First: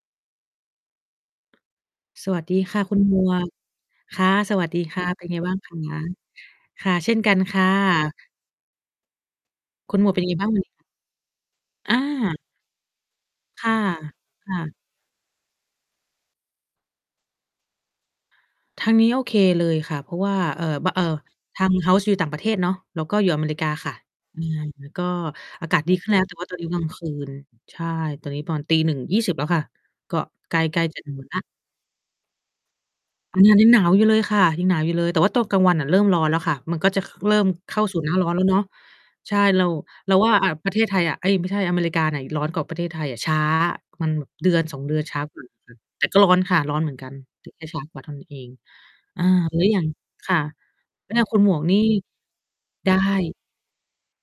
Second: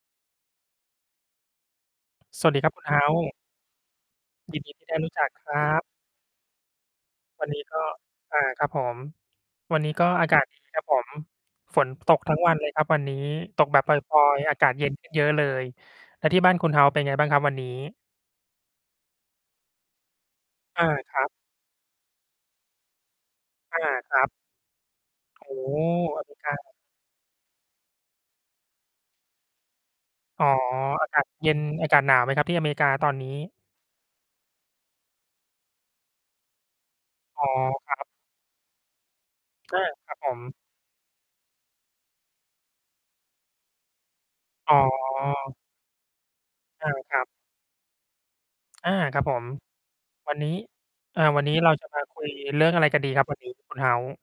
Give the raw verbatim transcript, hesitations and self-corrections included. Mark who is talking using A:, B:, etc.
A: สว
B: ส
A: ัส
B: วั
A: ด
B: ส
A: ี
B: ดีครั
A: ค
B: บ
A: ่
B: คุ
A: ะ
B: ณเ
A: ค
B: ฮ
A: ุ
B: ้
A: ณ
B: า
A: หม
B: ส์
A: วก ค่ะ ส
B: ยิ
A: ว
B: น
A: ั
B: ด
A: ส
B: ี
A: ดี
B: ที่ได
A: ค
B: ้
A: ่ะ
B: รู้
A: เป
B: จ
A: ็น
B: ัก
A: ไง
B: ค
A: บ้
B: ร
A: าง
B: ั
A: คะ?
B: บ
A: ค่ะ เช่นกัน
B: วัน
A: ค
B: นี้
A: ่
B: ก็
A: ะ
B: อา ครับผม วันนี
A: ค
B: ้
A: ุณ
B: ก
A: หม
B: ็
A: วก เป็น
B: อา
A: ไง
B: กาศ
A: บ้าง
B: ดี
A: วันเนี้ย?
B: ครับผม ฝน
A: อ
B: ตก ท
A: า
B: ั้งวันเลยครับ วันนี้ ต
A: ค
B: ก
A: ่ะ
B: แบบ ปรอย
A: ค
B: ๆ
A: ่
B: อากา
A: ะ
B: ศเย็น ขึ้นเยอะเลย แล้วที่บ้านคุณเฮ้าส์เป็นไงบ้างครับวันนี้?
A: ทางนี้โอเคเลยค่ะ เพราะว่า เอ่อ
B: อา
A: บ เอ่อ
B: ครับ
A: ทาง House อยู่ต่างประเทศเนาะ แล้วก็อยู่อเมริกา
B: อา
A: ค่ะ
B: ครับ
A: อือ ก็
B: โอ้
A: อ
B: โ
A: า
B: ฮ
A: กาศดีขึ้นแล้
B: อ
A: ว
B: เ
A: แ
B: ม
A: ต่
B: ริ
A: ว่า
B: ก
A: ตอน
B: า
A: นี้ตอนกลางคืน ใช่ ตอนนี้ตอน ตีหนึ่งยี่สิบ แล้วค่ะ ก็
B: อ๋อ
A: ใกล้ ๆ จะ
B: อา
A: นอ
B: กา
A: น
B: ศ
A: แล้ว
B: เย็น อากาศหนาวไหมครับ? ที่อเมริกาตอนนี
A: มันย
B: ้
A: ัง ยังหนาวอยู่เลยค่ะ ยังหนาวอยู่เลย แต่ตอนกลางวันน่ะเริ่มร้อนแล้วค่ะ มันก็จะ ค เริ่
B: อ๋
A: ม
B: อ
A: เข้า
B: ค
A: ส
B: รั
A: ู่
B: บ
A: หน้าร้อนแล้วเนาะ ใช่ เรา
B: อา ค
A: เร
B: ร
A: า
B: ับ
A: ว
B: ผ
A: ่า
B: ม
A: อะ ประเทศไทยอะ เอ๊ย ไม่ใช่ อเมริกาน่ะ ย ร้อนกว่า ประเทศไทยอะ ช้า มันแบบเดือน
B: อ๋
A: สอ
B: อ
A: ง เดือนช้า กว่าค่ะ แต่ก็ร้อนค่ะ ร้อน
B: อ
A: เห
B: า
A: มือนกั
B: ค
A: น
B: รับ
A: แต่แค่ช้ากว่าเท่านั้นเอง
B: อา คร
A: อา
B: ับผม
A: แล้วอย่าง ค
B: วั
A: ่
B: น
A: ะ
B: นี้
A: แล้ว
B: อ
A: ท
B: ่า
A: างคุ
B: วั
A: ณ
B: น
A: หม
B: นี้
A: วก
B: เรา
A: นี่
B: จะมาคุยเรื่องอะไร
A: ได
B: กันดีครับ
A: ้
B: วันนี้ คุณเฮ้าส์?